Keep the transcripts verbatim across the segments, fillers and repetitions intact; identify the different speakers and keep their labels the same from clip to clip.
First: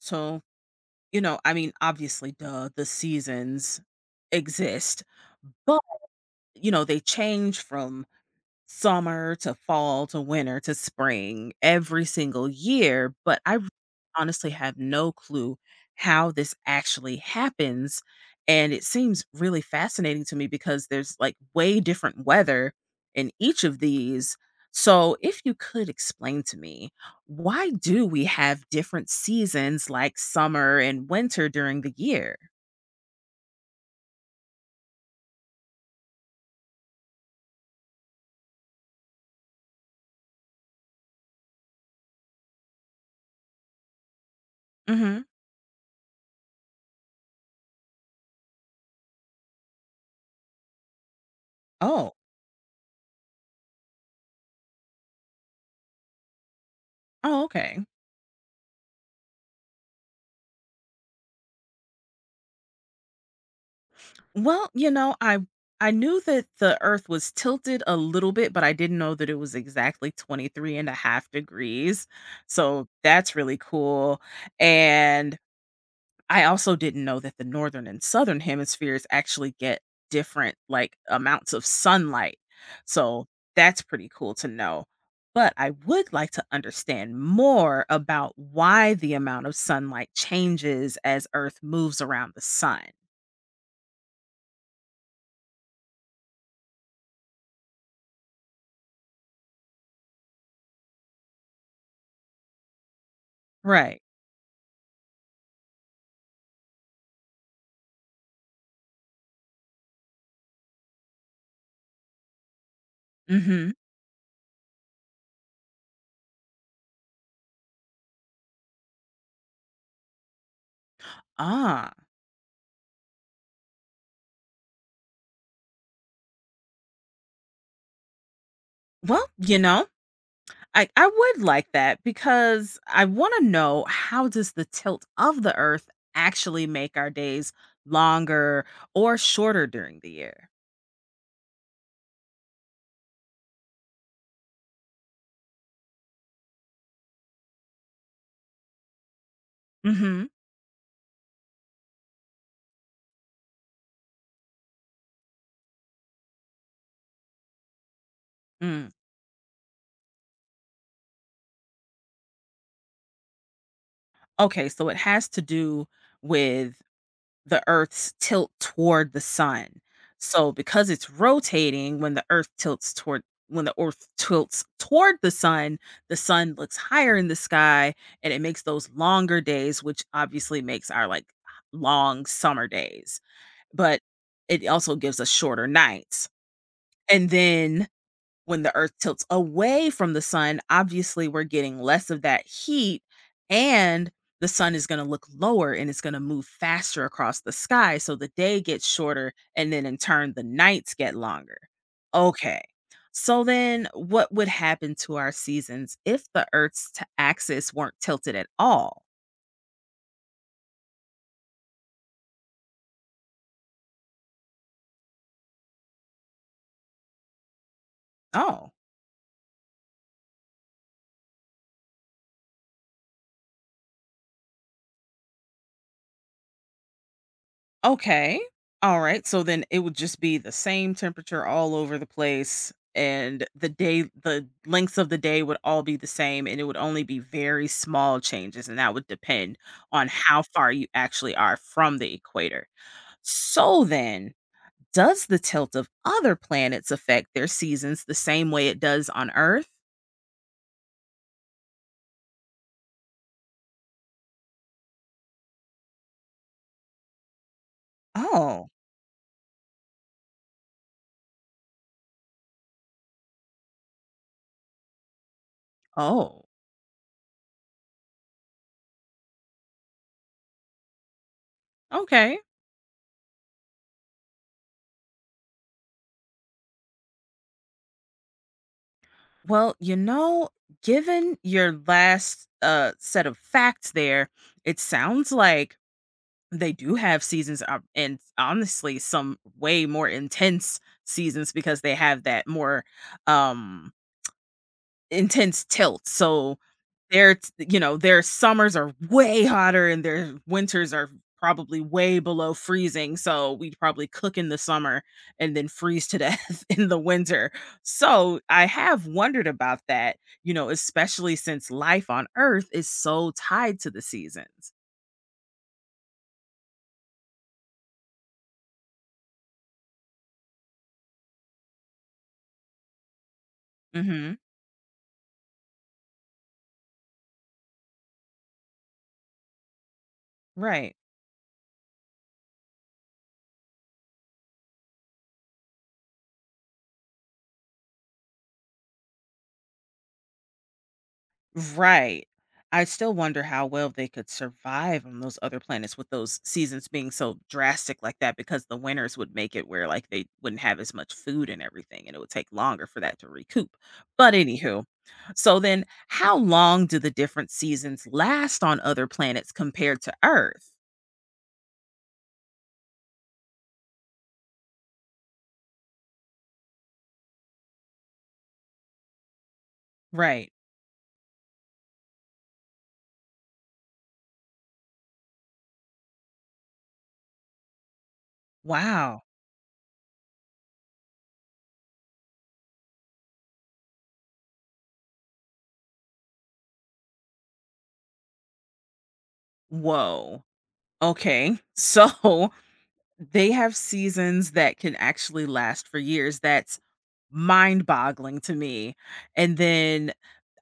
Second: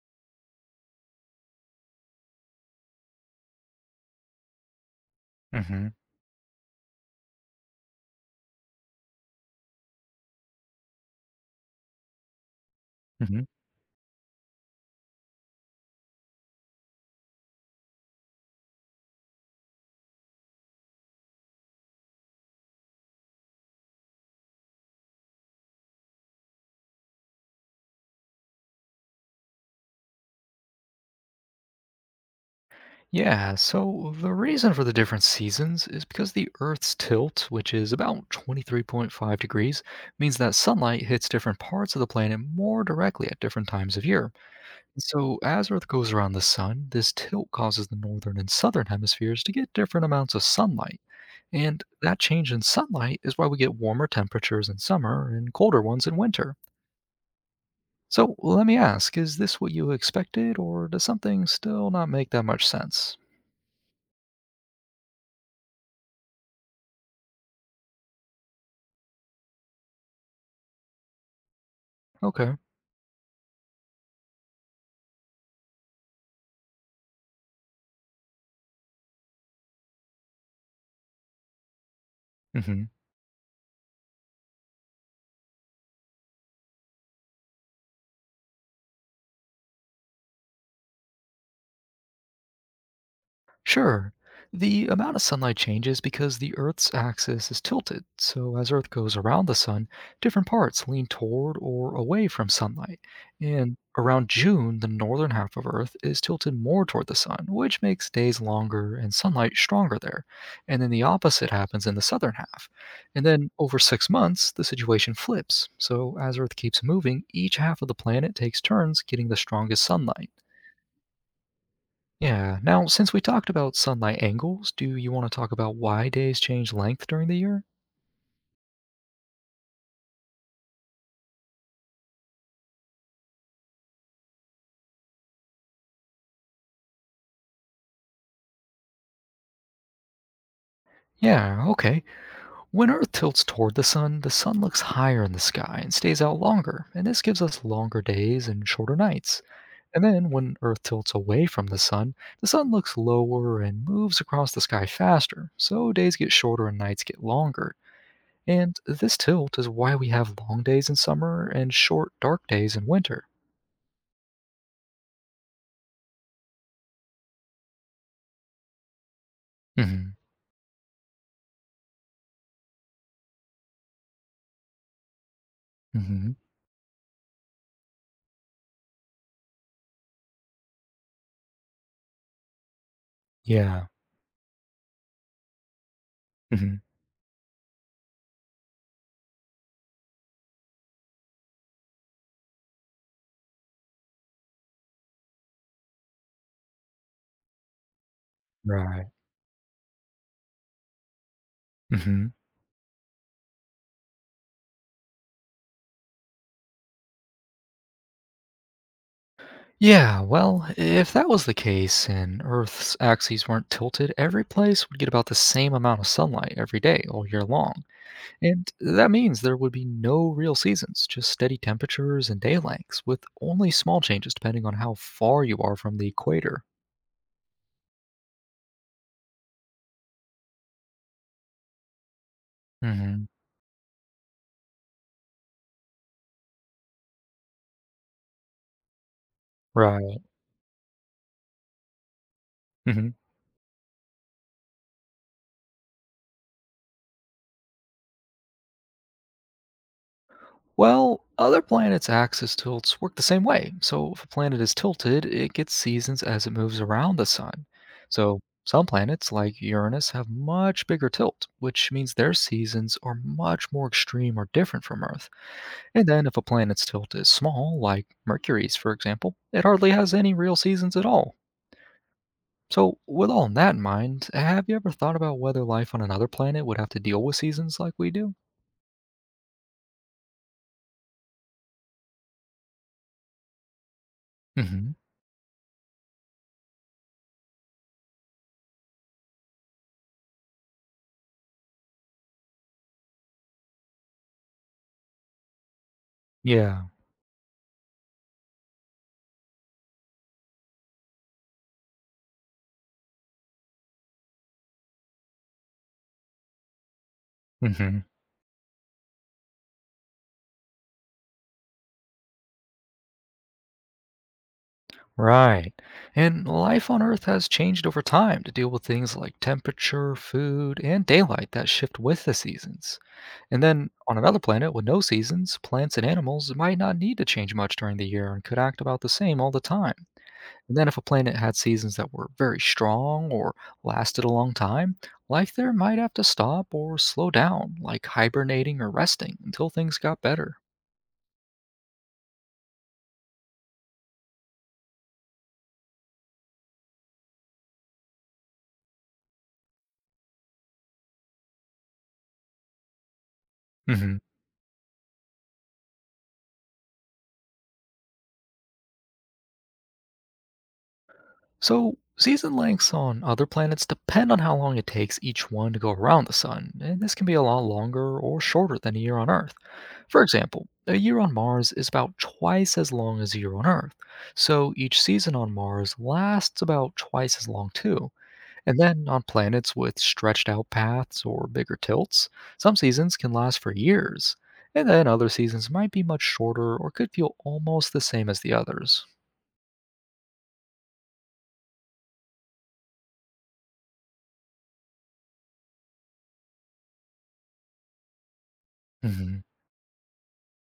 Speaker 1: So, you know, I mean, obviously, duh, the seasons exist, but,
Speaker 2: Hmm.
Speaker 1: you know, they change from summer to fall to winter to spring every single year,
Speaker 2: Hmm.
Speaker 1: but I r- honestly have no clue how this actually happens. And it seems really fascinating to me because there's like way different weather in each of these. So, if you could explain to me, why do we have different seasons like summer and winter during the year?
Speaker 2: Yeah, so the reason for the different seasons is because the Earth's tilt, which is about twenty-three point five degrees, means that sunlight hits different parts of the planet more directly at different times of year.
Speaker 1: Hmm.
Speaker 2: So, as Earth goes around the sun, this tilt causes the northern and southern hemispheres to get different amounts of sunlight. And
Speaker 1: Oh,
Speaker 2: that change in sunlight is why we get warmer temperatures in summer and colder ones in winter.
Speaker 1: oh, okay.
Speaker 2: So, let me ask, is this what you expected, or does something still not make that much sense?
Speaker 1: Well, you know, I I knew that the earth was tilted a little bit, but I didn't know that it was exactly twenty three and a half degrees.
Speaker 2: Okay.
Speaker 1: So that's really cool. And I also didn't know that the northern and southern hemispheres actually get different like amounts of sunlight.
Speaker 2: Hmm.
Speaker 1: So that's pretty cool to know. But I would like to understand more about why the amount of sunlight changes as earth moves around the sun.
Speaker 2: Sure. The amount of sunlight changes because the Earth's axis is tilted, so as Earth goes around the sun, different parts lean toward or away from sunlight. And
Speaker 1: Right.
Speaker 2: around June, the northern half of Earth is tilted more toward the sun, which makes days longer and sunlight stronger there. And then the opposite happens in the southern half. And then
Speaker 1: Mhm.
Speaker 2: over six months, the situation flips. So as Earth keeps moving, each half of the planet takes turns getting the strongest sunlight.
Speaker 1: Ah,
Speaker 2: Yeah. Now, since we talked about sunlight angles, do you want to talk about why days change length during the year?
Speaker 1: well, you know, I, I would like that because I want to know how does the tilt of the earth actually make our days longer or shorter during the year?
Speaker 2: Yeah, okay. When Earth tilts toward the sun, the sun looks higher in the sky and stays out longer, and this gives us longer days and shorter nights. And
Speaker 1: Mm-hmm.
Speaker 2: then when Earth tilts away from the sun, the sun looks lower and moves across the sky faster, so days get shorter and nights get longer. And
Speaker 1: Mm.
Speaker 2: this tilt is why we have long days in summer and short, dark days in winter.
Speaker 1: Okay, so it has to do with the Earth's tilt toward the sun.
Speaker 2: Hmm.
Speaker 1: So because it's rotating, when the Earth tilts toward when the Earth tilts toward the sun, the
Speaker 2: Hmm.
Speaker 1: sun looks higher in the sky and it makes those longer days, which obviously makes our like long summer days.
Speaker 2: Yeah.
Speaker 1: But it also gives us shorter nights.
Speaker 2: Hmm.
Speaker 1: And then when the earth tilts away from the sun, obviously we're getting less of that heat and the sun is going to look lower and it's going to move faster across the sky so the day gets
Speaker 2: Right.
Speaker 1: shorter and then in turn the nights get longer.
Speaker 2: Hmm.
Speaker 1: Okay. So then what would happen to our seasons if the earth's t- axis weren't tilted at all?
Speaker 2: Yeah, well, if that was the case and Earth's axes weren't tilted, every place would get about the same amount of sunlight every day, all year long. And
Speaker 1: Oh.
Speaker 2: that means there would be no real seasons, just steady temperatures and day lengths, with only small changes depending on how far you are from the equator.
Speaker 1: Okay. All right. So then it would just be the same temperature all over the place
Speaker 2: Hmm.
Speaker 1: and the day the lengths of the day would all be the same and it would only be very small changes and that would depend on
Speaker 2: Right.
Speaker 1: how far you actually are from the equator.
Speaker 2: Mhm.
Speaker 1: So then does the tilt of other planets affect their seasons the same way it does on Earth?
Speaker 2: Well, other planets' axis tilts work the same way. So if a planet is tilted, it gets seasons as it moves around the sun. So
Speaker 1: Oh.
Speaker 2: some planets, like Uranus, have much bigger tilt, which means their seasons are much more extreme or different from Earth. And then if a
Speaker 1: Oh.
Speaker 2: planet's tilt is small, like Mercury's, for example, it hardly has any real seasons at all.
Speaker 1: Okay.
Speaker 2: So, with all that in mind, have you ever thought about whether life on another planet would have to deal with seasons like we do?
Speaker 1: Well, you know, given your last uh set of facts there, it
Speaker 2: Hmm.
Speaker 1: sounds like they do have seasons uh, and honestly some way more intense seasons because they have that more um intense tilt. So
Speaker 2: Yeah.
Speaker 1: their t you know, their summers are way hotter and their winters are probably way below freezing, so we'd probably cook in the summer and then freeze to death in the winter.
Speaker 2: Hmm.
Speaker 1: So I have wondered about that, you know, especially since life on Earth is so tied to the seasons.
Speaker 2: Right. And life on Earth has changed over time to deal with things like temperature, food, and daylight that shift with the seasons. And then on
Speaker 1: Mhm.
Speaker 2: another planet with no seasons, plants and animals might not need to change much during the year and could act about the same all the time. And then
Speaker 1: Right.
Speaker 2: if a planet had seasons that were very strong or lasted a long time, life there might have to stop or slow down, like hibernating or resting until things got better.
Speaker 1: Right. I still wonder how well they could survive on those other planets with those seasons being so drastic like that because the winters would make it where like they wouldn't have as much food and everything and it would take longer for that to recoup.
Speaker 2: Mhm.
Speaker 1: But anywho, so then how long do the different seasons last on other planets compared to Earth?
Speaker 2: So, season lengths on other planets depend on how long it takes each one to go around the Sun, and this can be a lot longer or shorter than a year on Earth. For
Speaker 1: Right.
Speaker 2: example, a year on Mars is about twice as long as a year on Earth, so each season on Mars lasts about twice as long, too. And then
Speaker 1: Wow.
Speaker 2: on planets with stretched out paths or bigger tilts, some seasons can last for years, and then other seasons might be much shorter or could feel almost the same as the others.
Speaker 1: Whoa. Okay. So they have seasons that can actually last for years. That's mind-boggling to me,
Speaker 2: Mhm.
Speaker 1: and then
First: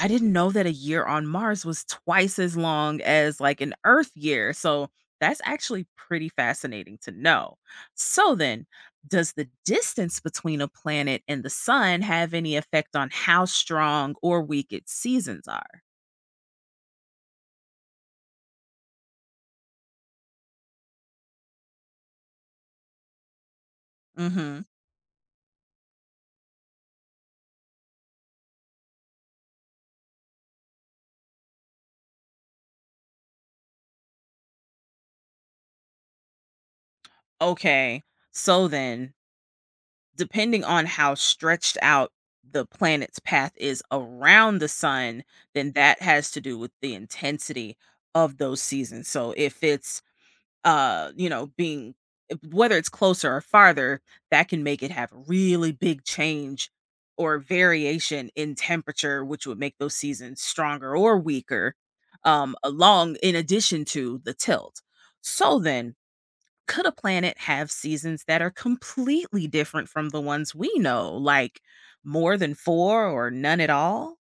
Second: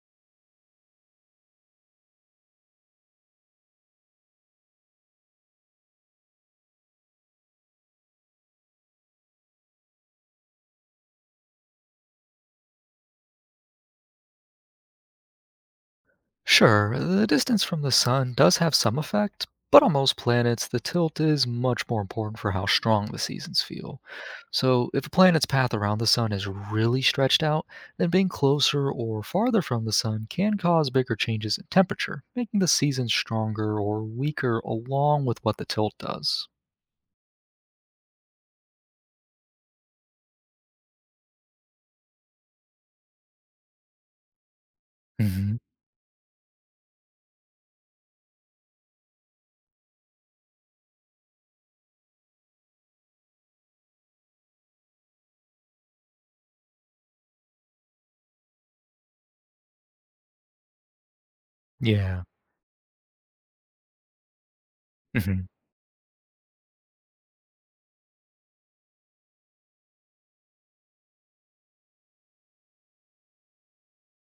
Speaker 1: I didn't know that a year on Mars was twice as long as, like, an Earth year, so that's actually pretty fascinating to know. So then, does the distance between a planet and the sun have any effect on how strong or weak its seasons are?
Speaker 2: Sure, the distance from the sun does have some effect, but on most planets, the tilt is much more important for how strong the seasons feel.
Speaker 1: Mhm.
Speaker 2: So, if a planet's path around the sun is really stretched out, then being closer or farther from the sun can cause bigger changes in temperature, making the seasons stronger or weaker along with what the tilt does.
Speaker 1: Okay. So then depending on how stretched out the planet's path is around the sun,
Speaker 2: Hmm.
Speaker 1: then that has to do with the intensity of those seasons. So if it's uh, you know, being if- whether it's closer or farther, that can make it have a really big change or variation in temperature, which would make those seasons stronger or weaker,
Speaker 2: Yeah.
Speaker 1: um, along in addition to the tilt.
Speaker 2: Hmm.
Speaker 1: So then could a planet have seasons that are completely different from the ones we know, like more than four or none at all?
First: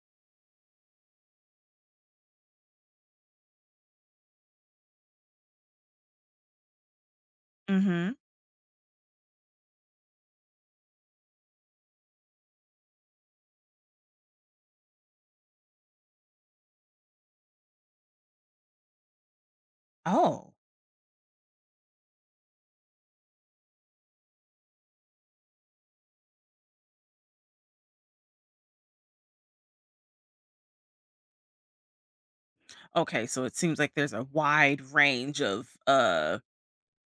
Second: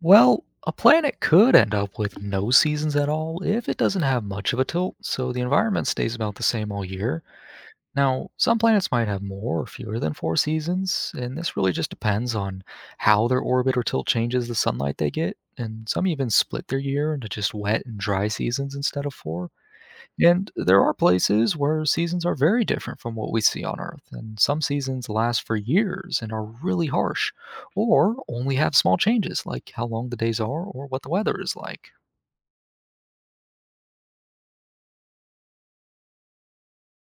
Speaker 2: Well, a planet could end up with no seasons at all if it doesn't have much of a tilt, so the environment stays about the same all year.
Speaker 1: Mm-hmm.
Speaker 2: Now, some planets might have more or fewer than four seasons, and this really just depends on how their orbit or tilt changes the sunlight they get. And some even split their year into just wet and dry seasons instead of four. And
Speaker 1: Oh,
Speaker 2: there are places where seasons are very different from what we see on Earth, and some seasons last for years and are really harsh, or only have small changes like how long the days are or what the weather is like.
Speaker 1: okay. So it seems like there's a wide range of uh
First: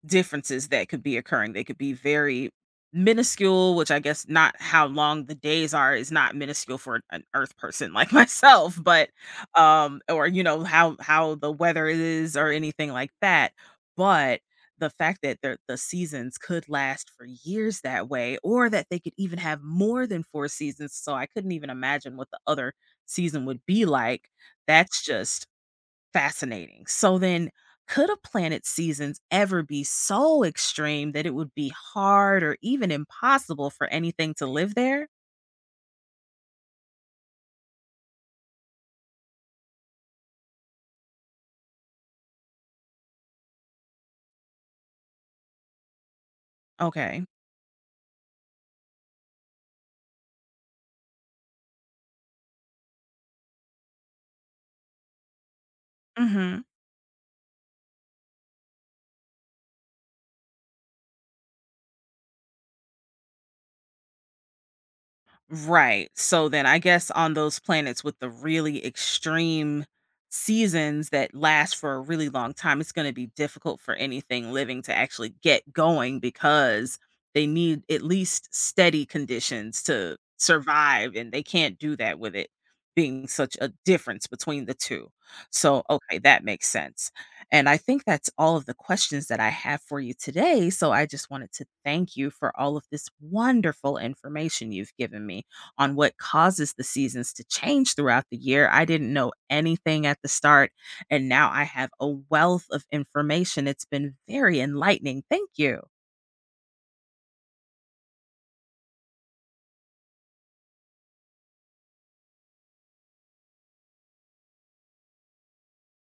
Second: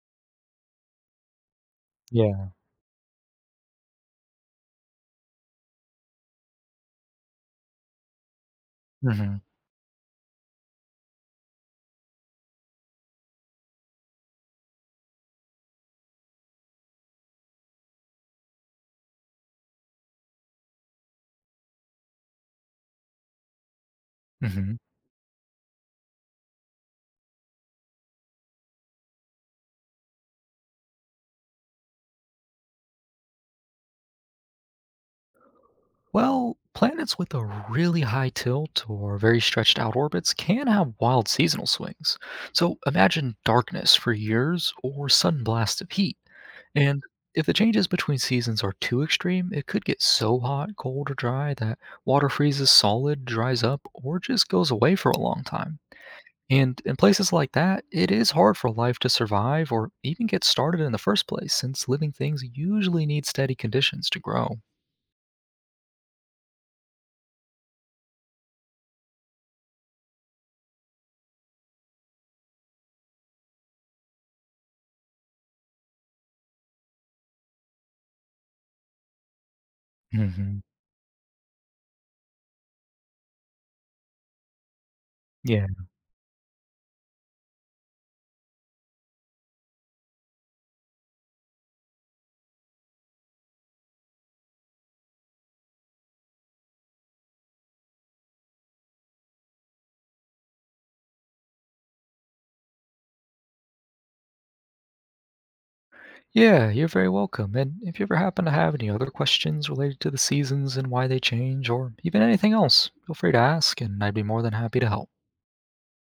Speaker 1: differences that could be occurring. They could be
Speaker 2: Yeah.
Speaker 1: very minuscule, which I guess not how long the days are is not minuscule for an earth person like myself, but
Speaker 2: Hmm.
Speaker 1: um or you know how how the weather is or anything like that. But the fact that the the seasons could last for years that way or that they could even have more than four seasons so I couldn't even imagine what the other season would be like.
Speaker 2: Hmm.
Speaker 1: That's just fascinating. So then, could a planet's seasons ever be so extreme that it would be hard or even impossible for anything to live there?
Speaker 2: Well, planets with a really high tilt or very stretched out orbits can have wild seasonal swings. So imagine darkness for years or sudden blasts of heat. And
Speaker 1: Okay.
Speaker 2: if the changes between seasons are too extreme, it could get so hot, cold, or dry that water freezes solid, dries up, or just goes away for a long time.
Speaker 1: Hmm.
Speaker 2: And in places like that, it is hard for life to survive or even get started in the first place, since living things usually need steady conditions to grow.
Speaker 1: Right. So then I guess on those planets with the really extreme seasons that last for a really long time, it's going to be difficult for anything living to actually get going because they need at least steady conditions to
Speaker 2: Hmm.
Speaker 1: survive and they can't do that with it being such a difference between the two.
Speaker 2: Yeah.
Speaker 1: So okay, that makes sense. And I think that's all of the questions that I have for you today. So I just wanted to thank you for all of this wonderful information you've given me on what causes the seasons to change throughout the year. I didn't know anything at the start, and now I have a wealth of information. It's been very enlightening. Thank you.
Speaker 2: Yeah, you're very welcome. And if you ever happen to have any other questions related to the seasons and why they change, or even anything else, feel free to ask, and I'd be more than happy to help.